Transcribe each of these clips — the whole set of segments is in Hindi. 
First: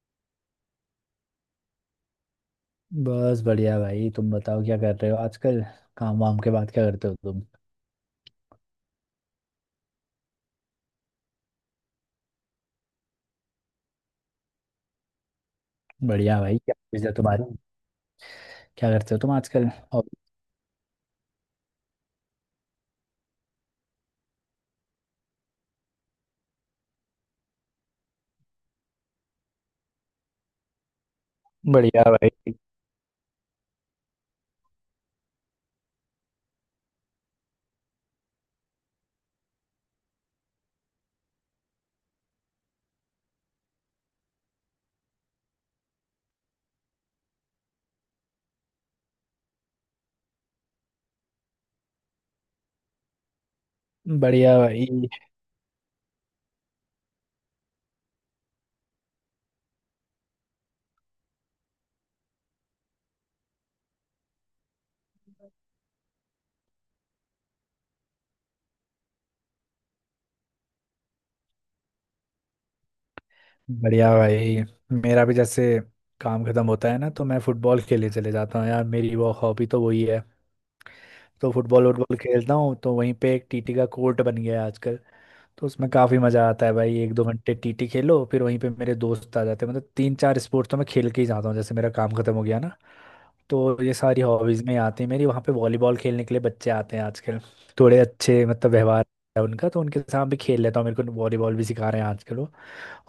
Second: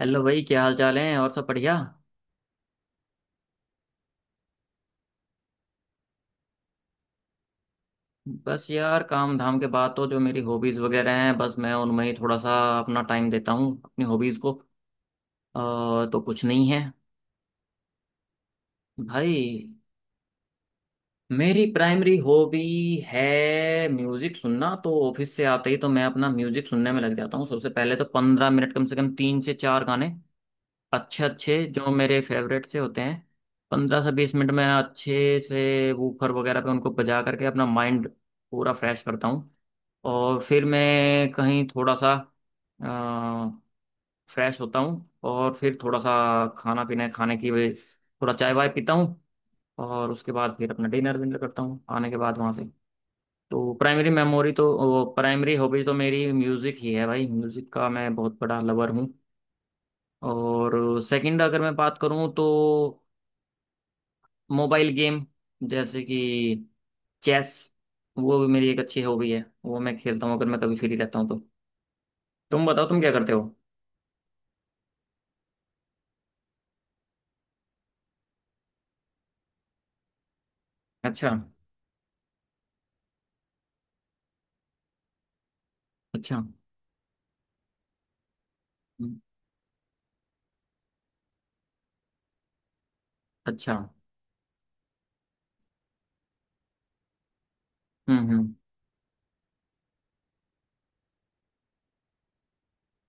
हेलो भाई, क्या हाल चाल है? और सब बढ़िया? बस बढ़िया भाई, तुम बताओ क्या कर रहे हो आजकल। काम वाम के बाद क्या करते हो तुम। बस यार, काम धाम के बाद तो जो मेरी हॉबीज़ वगैरह हैं, बस मैं उनमें ही थोड़ा सा अपना टाइम देता हूँ, अपनी हॉबीज़ को। तो बढ़िया कुछ भाई, नहीं क्या है चीज़ है तुम्हारी। क्या करते हो तुम भाई। आजकल। और। मेरी प्राइमरी हॉबी है म्यूज़िक सुनना। तो ऑफिस से आते ही तो मैं अपना म्यूज़िक सुनने में लग जाता हूँ सबसे पहले। तो 15 मिनट कम से कम, तीन से चार गाने अच्छे अच्छे, जो बढ़िया मेरे भाई। फेवरेट से होते हैं, 15 से 20 मिनट में अच्छे से वूफर वगैरह पे उनको बजा करके अपना माइंड पूरा फ्रेश करता हूँ। और फिर मैं कहीं थोड़ा सा फ्रेश होता हूँ, और फिर थोड़ा सा खाना पीना खाने की वजह थोड़ा चाय वाय पीता हूँ। और उसके बाद फिर अपना डिनर विनर करता हूँ आने के बाद वहाँ से। तो प्राइमरी मेमोरी बढ़िया तो, भाई। वो प्राइमरी हॉबी तो मेरी म्यूज़िक ही है भाई। म्यूज़िक का मैं बहुत बड़ा लवर हूँ। और सेकंड अगर मैं बात करूँ तो मोबाइल गेम, जैसे कि चेस, वो भी मेरी एक अच्छी हॉबी है। वो मैं खेलता हूँ अगर मैं कभी फ्री रहता हूँ तो। तुम बताओ, तुम क्या करते हो? बढ़िया भाई, मेरा भी जैसे काम खत्म होता है ना तो मैं फुटबॉल खेलने चले जाता हूँ यार, मेरी वो हॉबी तो वही है। अच्छा। तो फुटबॉल वुटबॉल खेलता हूँ, तो वहीं पे एक टीटी का कोर्ट बन गया है आजकल। तो उसमें काफ़ी अच्छा। मज़ा आता है भाई, 1-2 घंटे टीटी खेलो फिर वहीं पे मेरे हम्म। दोस्त आ जाते हैं, मतलब तीन चार स्पोर्ट्स तो मैं खेल के ही जाता हूँ जैसे मेरा काम खत्म हो गया ना। अच्छा। तो ये सारी हॉबीज में आती है मेरी, वहाँ पे वॉलीबॉल खेलने के लिए बच्चे आते हैं आजकल। थोड़े अच्छे हम्म। मतलब व्यवहार है उनका, तो उनके साथ भी खेल लेता हूँ, मेरे को वॉलीबॉल भी सिखा रहे हैं आजकल वो।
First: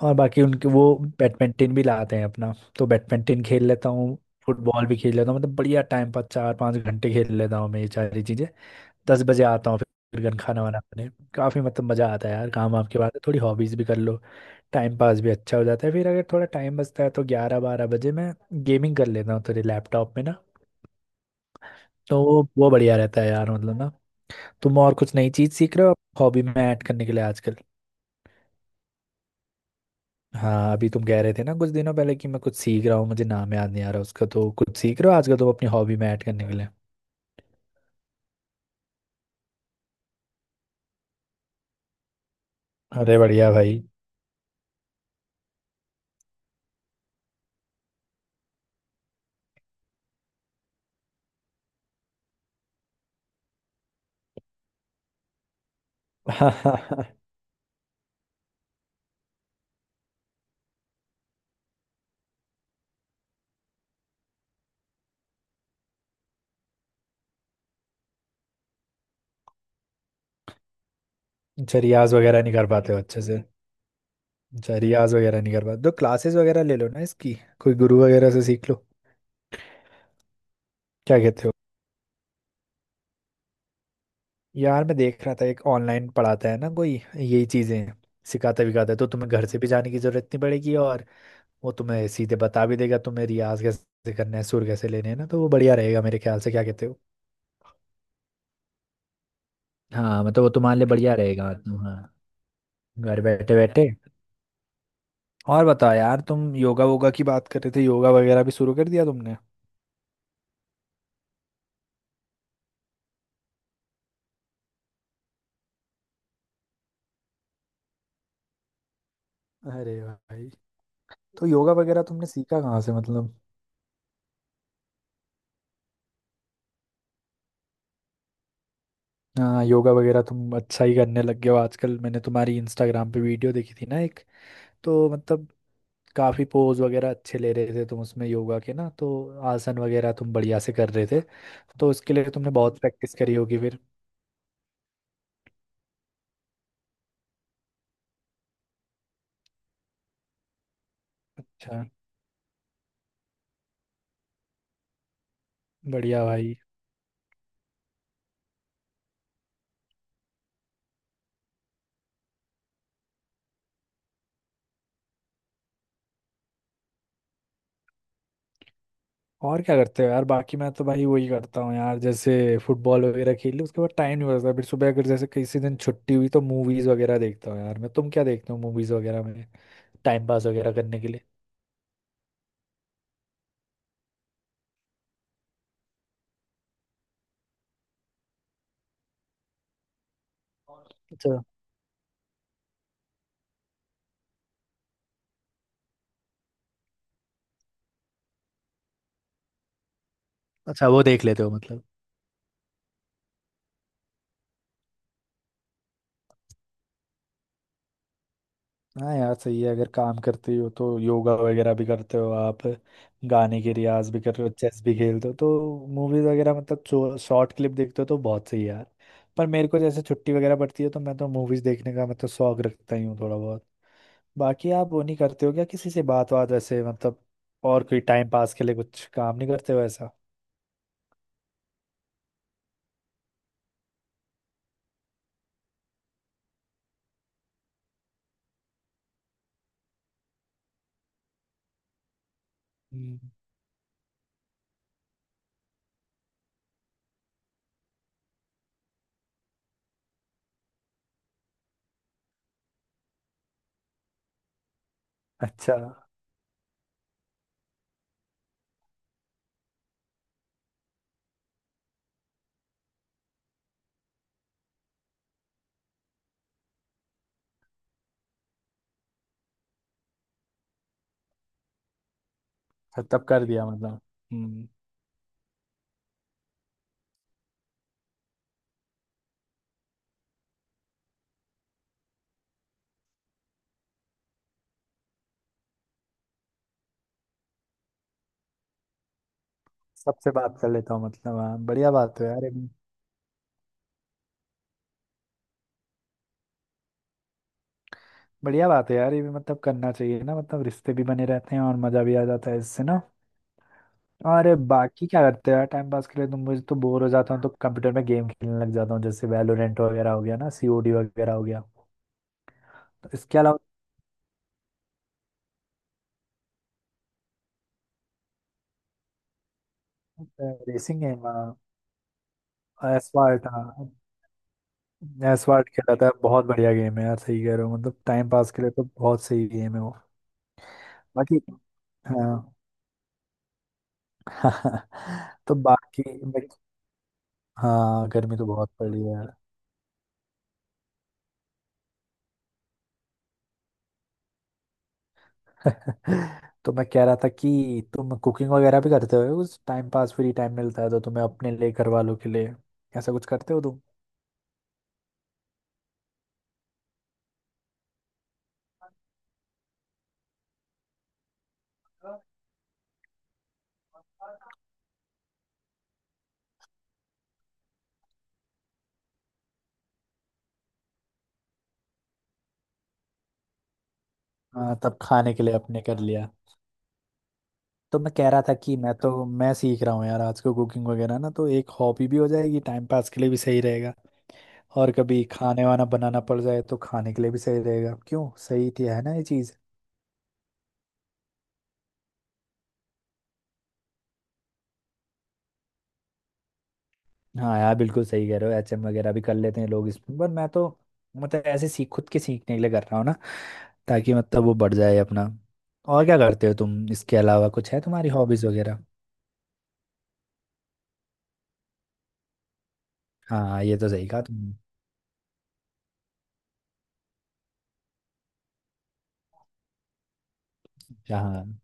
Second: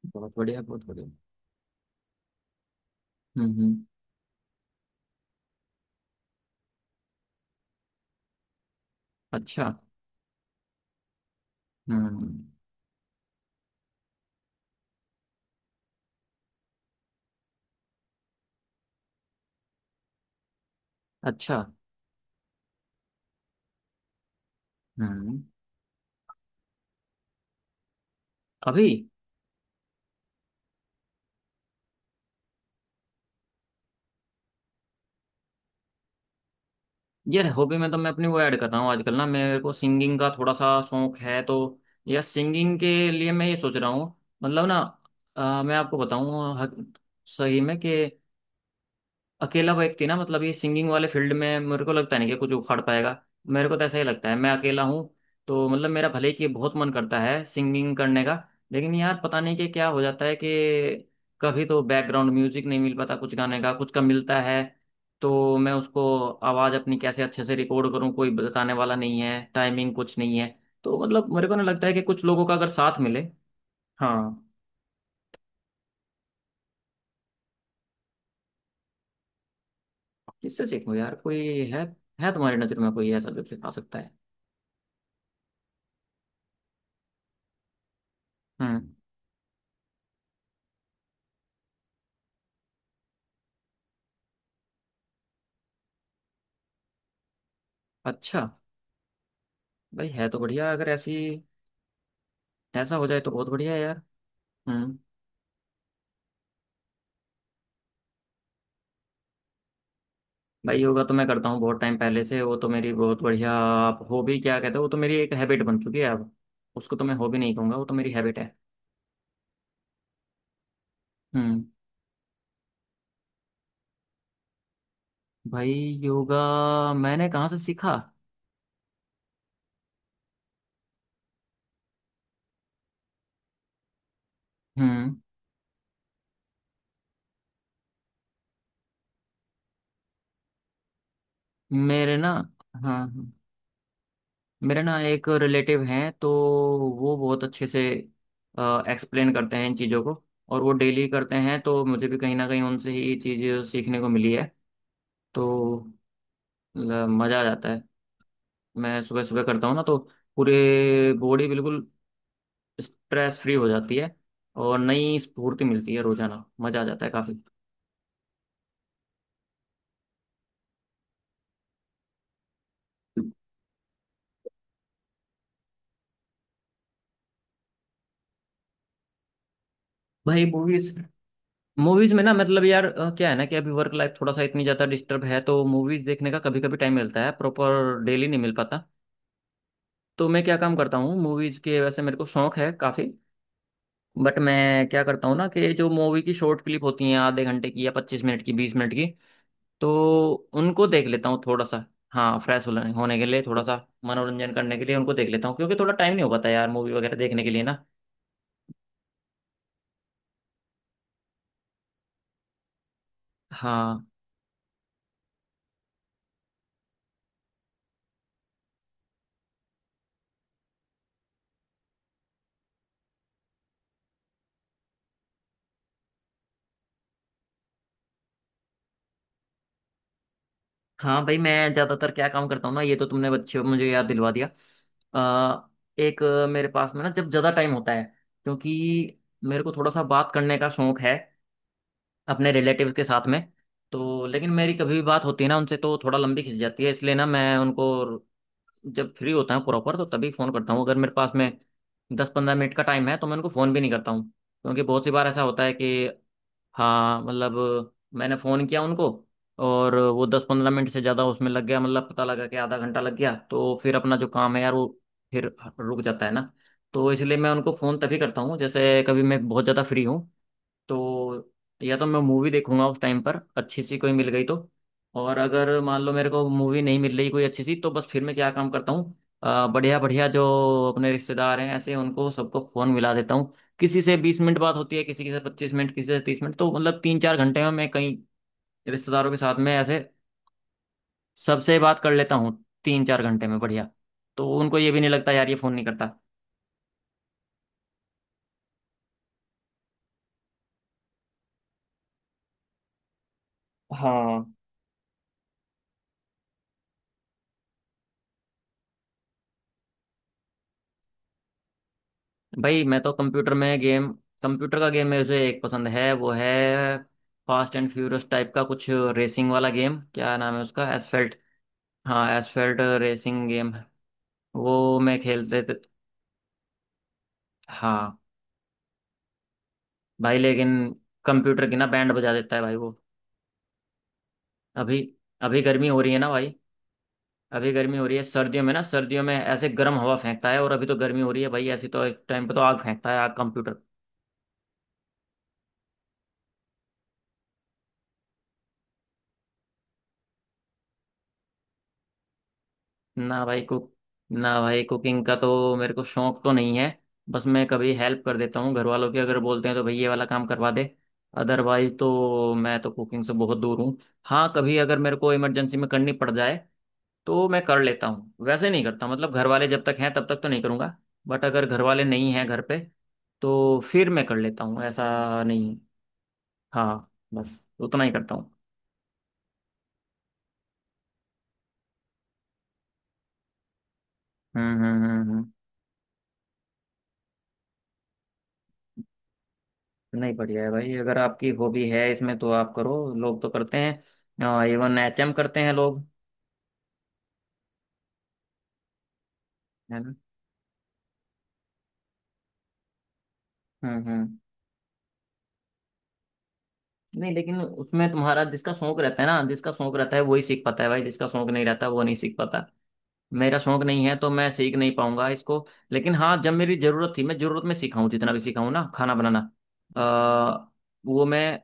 और बहुत बाकी बढ़िया, उनके वो बहुत बढ़िया। बैडमिंटन भी लाते हैं अपना, तो बैडमिंटन खेल हम्म। लेता हूँ। फुटबॉल भी खेल लेता हूँ, मतलब बढ़िया टाइम पास, 4-5 घंटे खेल लेता हूँ मैं ये सारी चीज़ें। 10 बजे आता अच्छा। हूँ फिर घर खाना वाना खाने। काफ़ी मतलब मज़ा आता है हम्म। यार, काम वाम के बाद थोड़ी हॉबीज़ भी कर लो, टाइम पास भी अच्छा हो जाता है। फिर अगर थोड़ा टाइम बचता है तो 11-12 बजे मैं गेमिंग कर लेता हूँ थोड़ी लैपटॉप में ना। अच्छा। तो वो बढ़िया रहता है यार, मतलब ना। तुम और कुछ नई हम्म। चीज सीख रहे हो, हॉबी में ऐड करने के लिए आजकल। अभी। हाँ, अभी तुम कह रहे थे ना कुछ दिनों पहले कि मैं कुछ सीख रहा हूँ, मुझे नाम याद नहीं आ रहा उसका, तो कुछ सीख रहे हो आजकल तुम अपनी हॉबी में ऐड करने के लिए। यार हॉबी में तो मैं अपनी वो ऐड कर रहा हूँ आजकल ना, मेरे को सिंगिंग का थोड़ा सा शौक है। तो यार, सिंगिंग के अरे लिए मैं बढ़िया ये सोच भाई। रहा हूँ। मतलब ना, मैं आपको बताऊँ सही में कि अकेला व्यक्ति ना, मतलब ये सिंगिंग वाले फील्ड में मेरे को लगता नहीं कि कुछ उखाड़ पाएगा। मेरे को तो ऐसा ही लगता है, मैं अकेला हूँ। तो मतलब मेरा भले ही कि बहुत मन अच्छा, करता है सिंगिंग करने का, लेकिन यार पता नहीं कि क्या हो जाता है कि कभी तो बैकग्राउंड म्यूजिक नहीं मिल पाता कुछ गाने का, कुछ का मिलता है, तो मैं उसको आवाज़ अपनी कैसे अच्छे से रिकॉर्ड करूँ, कोई बताने वाला नहीं है, टाइमिंग कुछ नहीं है। तो मतलब मेरे को ना लगता है कि रियाज कुछ वगैरह लोगों का नहीं कर अगर पाते साथ हो मिले। अच्छे से। हाँ। अच्छा, रियाज वगैरह नहीं कर पाते तो क्लासेस वगैरह ले लो ना इसकी, कोई गुरु वगैरह से सीख लो। किससे सीखूँ यार, क्या कोई कहते हो। है? है तुम्हारी नज़र में कोई ऐसा जो सिखा सकता है? यार, मैं देख रहा था एक ऑनलाइन पढ़ाता है ना कोई, यही चीजें सिखाता हम्म। विखाता है, तो तुम्हें घर से भी जाने की जरूरत नहीं पड़ेगी, और वो तुम्हें सीधे बता भी देगा तुम्हें रियाज कैसे करना है सुर कैसे लेने हैं ना, तो वो बढ़िया रहेगा मेरे ख्याल से, क्या कहते हो। अच्छा। भाई, हाँ, है तो मतलब वो बढ़िया। तुम्हारे लिए अगर ऐसी, बढ़िया रहेगा तुम, हाँ, ऐसा हो जाए घर तो बहुत बैठे बढ़िया है बैठे। यार। हम्म। और बताओ यार, तुम योगा वोगा की बात कर रहे थे, योगा वगैरह भी शुरू कर दिया तुमने। भाई योगा तो मैं करता हूँ बहुत टाइम पहले से। वो तो मेरी बहुत बढ़िया आप हॉबी क्या कहते हो, वो तो मेरी एक हैबिट बन चुकी है अब। उसको तो मैं हॉबी नहीं कहूँगा, वो तो मेरी हैबिट है। अरे भाई, तो हम्म। योगा वगैरह तुमने सीखा कहाँ से मतलब। भाई, योगा मैंने कहाँ से सीखा? हाँ, योगा वगैरह तुम अच्छा ही करने लग गए हो आजकल, मैंने तुम्हारी इंस्टाग्राम पे वीडियो देखी थी ना एक, तो हम्म। मतलब काफी पोज वगैरह अच्छे ले रहे थे तुम उसमें योगा के ना, तो आसन वगैरह तुम बढ़िया से कर रहे थे, तो उसके मेरे ना, लिए तुमने बहुत हाँ प्रैक्टिस हाँ, करी होगी फिर। मेरे ना एक रिलेटिव हैं, तो वो बहुत अच्छे से एक्सप्लेन करते हैं इन चीज़ों को, और वो डेली करते हैं। तो अच्छा। मुझे भी कहीं ना कहीं उनसे ही ये चीज़ सीखने को मिली है। तो बढ़िया भाई। मतलब मजा आ जाता है। मैं सुबह सुबह करता हूँ ना, तो पूरे बॉडी बिल्कुल स्ट्रेस फ्री हो जाती है, और नई स्फूर्ति मिलती है रोजाना। मजा आ जाता है काफी। और क्या करते हो यार बाकी, मैं तो भाई वही करता हूँ यार, जैसे फुटबॉल वगैरह खेल ली उसके बाद टाइम नहीं बचता, फिर सुबह अगर जैसे किसी दिन छुट्टी हुई तो मूवीज वगैरह देखता हूँ यार मैं, तुम क्या देखते हो मूवीज वगैरह में, टाइम भाई पास वगैरह मूवीज, करने के लिए। मूवीज में ना, मतलब यार, क्या है ना कि अभी वर्क लाइफ थोड़ा सा इतनी ज्यादा डिस्टर्ब है, तो मूवीज देखने का कभी कभी टाइम मिलता है, प्रॉपर डेली नहीं मिल पाता। तो मैं क्या काम करता हूँ अच्छा। मूवीज के, वैसे मेरे को शौक है काफी, बट मैं क्या करता हूँ ना, कि जो मूवी की शॉर्ट क्लिप होती हैं आधे घंटे की या 25 मिनट की, 20 मिनट की, तो उनको अच्छा, वो देख देख लेता हूँ लेते हो थोड़ा सा। मतलब। हाँ, फ्रेश होने होने के लिए थोड़ा सा मनोरंजन करने के लिए उनको देख लेता हूँ, क्योंकि थोड़ा टाइम नहीं हो पाता यार मूवी वगैरह देखने के लिए ना। हाँ यार सही है, अगर काम करते हो तो योगा वगैरह भी करते हो आप, गाने के हाँ। रियाज भी कर रहे हो, चेस भी खेलते हो, तो मूवीज वगैरह मतलब शॉर्ट क्लिप देखते हो, तो बहुत सही है यार। पर मेरे को जैसे छुट्टी वगैरह पड़ती है तो मैं तो मूवीज देखने का मतलब शौक रखता ही हूँ थोड़ा बहुत। बाकी आप वो नहीं करते हो क्या, किसी से बात बात वैसे मतलब, और कोई टाइम पास के लिए कुछ काम नहीं करते हो ऐसा। हाँ भाई, मैं ज़्यादातर क्या काम करता हूँ ना, ये तो तुमने बच्चे मुझे याद दिलवा दिया। अ, एक, मेरे पास में ना जब ज़्यादा टाइम होता है, क्योंकि मेरे को थोड़ा सा बात करने का शौक है अपने रिलेटिव्स के साथ हम्म, में। तो लेकिन मेरी कभी भी बात होती है ना उनसे, तो थोड़ा लंबी खिंच जाती है। इसलिए ना मैं उनको जब फ्री होता हूँ प्रॉपर, तो तभी फ़ोन करता हूँ। अगर मेरे पास में 10 15 मिनट का टाइम है, तो मैं उनको फ़ोन भी नहीं करता हूँ, क्योंकि बहुत सी बार ऐसा होता है अच्छा। कि हाँ, मतलब मैंने फ़ोन किया उनको, और वो 10 15 मिनट से ज़्यादा उसमें लग गया, मतलब पता लगा कि आधा घंटा लग गया, तो फिर अपना जो काम है यार, वो फिर रुक जाता है ना। तो इसलिए मैं उनको फ़ोन तभी करता हूँ जैसे कभी मैं बहुत ज़्यादा फ्री हूँ। तो या तो मैं मूवी देखूंगा उस टाइम तब पर कर दिया अच्छी सी मतलब। कोई मिल गई हम्म। तो, और अगर मान लो मेरे को मूवी नहीं मिल रही कोई अच्छी सी, तो बस फिर मैं क्या काम करता हूँ, बढ़िया बढ़िया जो अपने रिश्तेदार हैं ऐसे, उनको सबको फोन मिला देता हूँ। किसी से 20 मिनट बात होती है, किसी से 25 मिनट, किसी से 30 मिनट, तो मतलब तीन चार घंटे में मैं कई रिश्तेदारों के साथ में ऐसे सबसे बात कर लेता हूँ मतलब, हाँ, सबसे बढ़िया बात कर बात है लेता यार। हूँ, तीन चार घंटे में। बढ़िया। तो उनको ये भी नहीं लगता यार ये फोन नहीं करता। बढ़िया बात है यार, ये भी मतलब करना चाहिए ना, मतलब रिश्ते भी बने रहते हैं और मजा भी आ जाता है इससे ना। और हाँ बाकी क्या करते हो यार टाइम पास के लिए तुम, मुझे तो बोर हो जाता हूँ तो कंप्यूटर में गेम खेलने लग जाता हूँ, जैसे वैलोरेंट वगैरह हो गया ना, सीओडी वगैरह हो गया, भाई, मैं तो तो इसके कंप्यूटर अलावा। में गेम, कंप्यूटर का गेम मुझे एक पसंद है। वो है फास्ट एंड फ्यूरियस टाइप का कुछ रेसिंग वाला गेम। क्या नाम है उसका, रेसिंग गेम, एसफेल्ट। हाँ, एसफेल्ट रेसिंग एसवाल्ट, गेम है, हाँ। वो मैं खेलते एसवाल्ट थे। खेला था, बहुत बढ़िया गेम है यार, सही कह रहे हो, मतलब हाँ टाइम पास के लिए तो बहुत सही गेम है वो। भाई, लेकिन बाकी, कंप्यूटर की ना बैंड हाँ। बजा देता है भाई वो। अभी, तो अभी गर्मी हो बाकी रही है ना भाई। बाकी- अभी गर्मी हो हाँ, रही है। गर्मी तो सर्दियों बहुत में ना, पड़ी सर्दियों है। में ऐसे गर्म हवा फेंकता है, और अभी तो गर्मी हो रही है भाई ऐसी, तो इस टाइम पे तो आग फेंकता है, आग, कंप्यूटर। तो मैं कह रहा था कि तुम कुकिंग वगैरह भी करते हो उस टाइम पास, फ्री टाइम मिलता है तो तुम्हें अपने लिए घर वालों के लिए ऐसा कुछ ना करते भाई हो तुम। कुक ना भाई, कुकिंग का तो मेरे को शौक तो नहीं है। बस मैं कभी हेल्प कर देता हूँ घर वालों की, अगर बोलते हैं तो, भाई ये वाला काम करवा दे। अदरवाइज तो मैं तो कुकिंग से बहुत दूर हूँ। हाँ, कभी अगर मेरे को इमरजेंसी में करनी पड़ जाए, तो मैं कर लेता हूँ। वैसे नहीं करता, मतलब घर वाले जब तक हैं, तब तक तो नहीं करूँगा। बट अगर घर वाले नहीं हैं घर पे, तो फिर मैं कर लेता हाँ, हूँ, तब खाने ऐसा के लिए नहीं है। अपने कर लिया। हाँ, बस तो उतना ही मैं कह करता रहा हूँ। था कि मैं सीख रहा हूँ यार आज को कुकिंग वगैरह ना, तो एक हॉबी भी हो जाएगी, टाइम पास के लिए भी सही रहेगा, हम्म और हम्म कभी हम्म हम्म। खाने वाना बनाना पड़ जाए तो खाने के लिए भी सही रहेगा, क्यों सही थी है ना ये चीज़। नहीं, बढ़िया है भाई। अगर आपकी हॉबी है इसमें, तो आप करो। लोग तो करते हैं, इवन एचएम करते हैं लोग, हाँ यार, बिल्कुल सही कह रहे हो, एचएम वगैरह भी कर लेते हैं लोग है ना। इसमें, पर मैं तो मतलब ऐसे सीख खुद के सीखने के लिए कर रहा हूँ ना, ताकि हम्म। मतलब वो बढ़ जाए अपना। और क्या करते हो तुम, इसके नहीं, अलावा लेकिन कुछ है उसमें तुम्हारी तुम्हारा हॉबीज जिसका वगैरह। शौक रहता है ना, जिसका शौक रहता है, वही सीख पाता है भाई। जिसका शौक नहीं रहता, वो नहीं सीख पाता। मेरा हाँ ये शौक तो नहीं सही है, कहा तो मैं तुमने। सीख नहीं पाऊंगा इसको। लेकिन हाँ, जब मेरी जरूरत थी, मैं जरूरत में सीखा हूँ जितना भी सीखा हूँ ना खाना बनाना। आ, वो हाँ। मैं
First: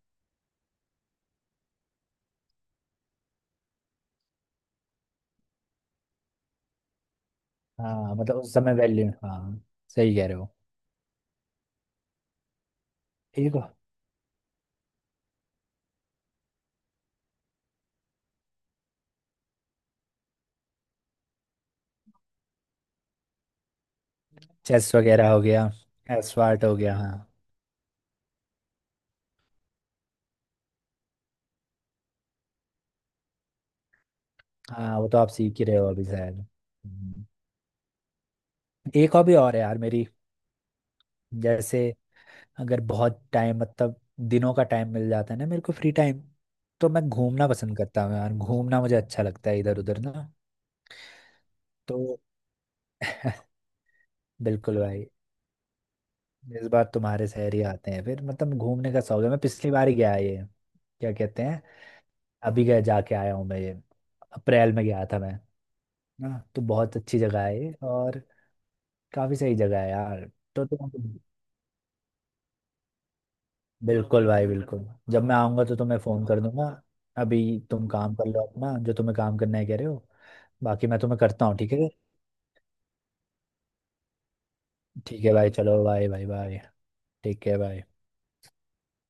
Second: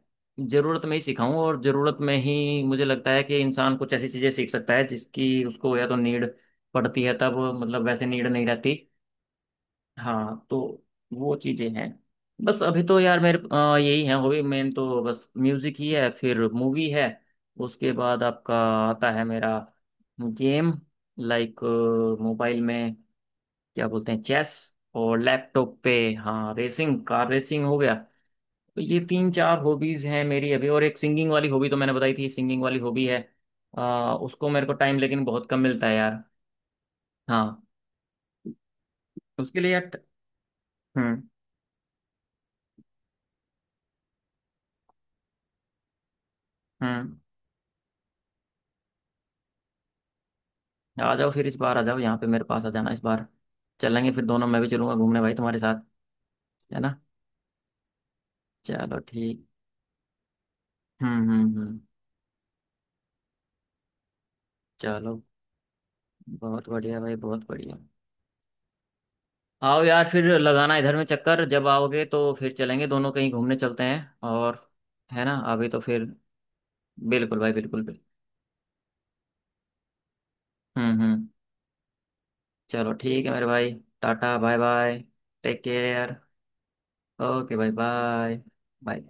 जरूरत में ही सीखा हूँ। और जरूरत में ही मुझे लगता है कि इंसान कुछ ऐसी चीजें सीख सकता है जिसकी उसको या तो नीड पड़ती है तब, मतलब वैसे हाँ नीड मतलब नहीं उस रहती। समय वैल्यू, हाँ सही कह रहे हाँ। हो। तो वो चीजें हैं। बस अभी तो यार मेरे ठीक हो। यही है हॉबी। मेन तो बस म्यूजिक ही है, फिर मूवी है। उसके बाद आपका, आता है मेरा गेम, लाइक मोबाइल में क्या बोलते हैं, चेस, चेस और वगैरह हो गया, लैपटॉप पे हाँ एस्वार्ट हो गया, रेसिंग, हाँ। कार रेसिंग हो गया। तो ये तीन चार हॉबीज हैं मेरी अभी। और एक सिंगिंग वाली हॉबी तो मैंने बताई थी, सिंगिंग वाली हॉबी है। अ, उसको मेरे को हाँ, टाइम वो तो लेकिन आप बहुत सीख कम ही रहे मिलता हो है अभी यार। शायद। हम्म। हाँ। एक हॉबी और उसके है लिए यार यार। मेरी, हम्म जैसे अगर बहुत टाइम मतलब दिनों का टाइम मिल जाता है ना मेरे को फ्री टाइम, तो मैं हम्म। घूमना पसंद करता हूँ यार, घूमना मुझे अच्छा लगता है इधर उधर ना। आ जाओ फिर, इस बार आ जाओ यहाँ तो पे, मेरे पास आ जाना इस बार। चलेंगे फिर दोनों, मैं भी बिल्कुल चलूंगा भाई, घूमने भाई तुम्हारे साथ। इस है बार ना। तुम्हारे शहर ही आते हैं फिर, मतलब घूमने चलो का शौक है, मैं ठीक। पिछली बार ही गया ये, क्या कहते हैं, हम्म। अभी गया जाके आया हूँ मैं ये, अप्रैल में गया था चलो, मैं। हाँ तो बहुत बहुत बढ़िया भाई, अच्छी बहुत जगह है ये, बढ़िया। और काफी सही जगह आओ है यार, फिर यार। तो लगाना तुम, इधर में चक्कर। जब आओगे तो फिर चलेंगे दोनों, कहीं घूमने चलते हैं, बिल्कुल भाई और बिल्कुल, जब है ना। मैं आऊंगा अभी तो तो तुम्हें फिर फोन कर दूंगा। बिल्कुल अभी भाई, बिल्कुल, तुम बिल्कुल। काम कर लो अपना जो तुम्हें काम करना है कह रहे हो, बाकी मैं तुम्हें हम्म। करता हूँ ठीक है। चलो ठीक है मेरे भाई, टाटा, बाय बाय। ठीक है भाई, टेक चलो बाय केयर। Bye bye. ठीक ओके है भाई, भाई। Bye, bye.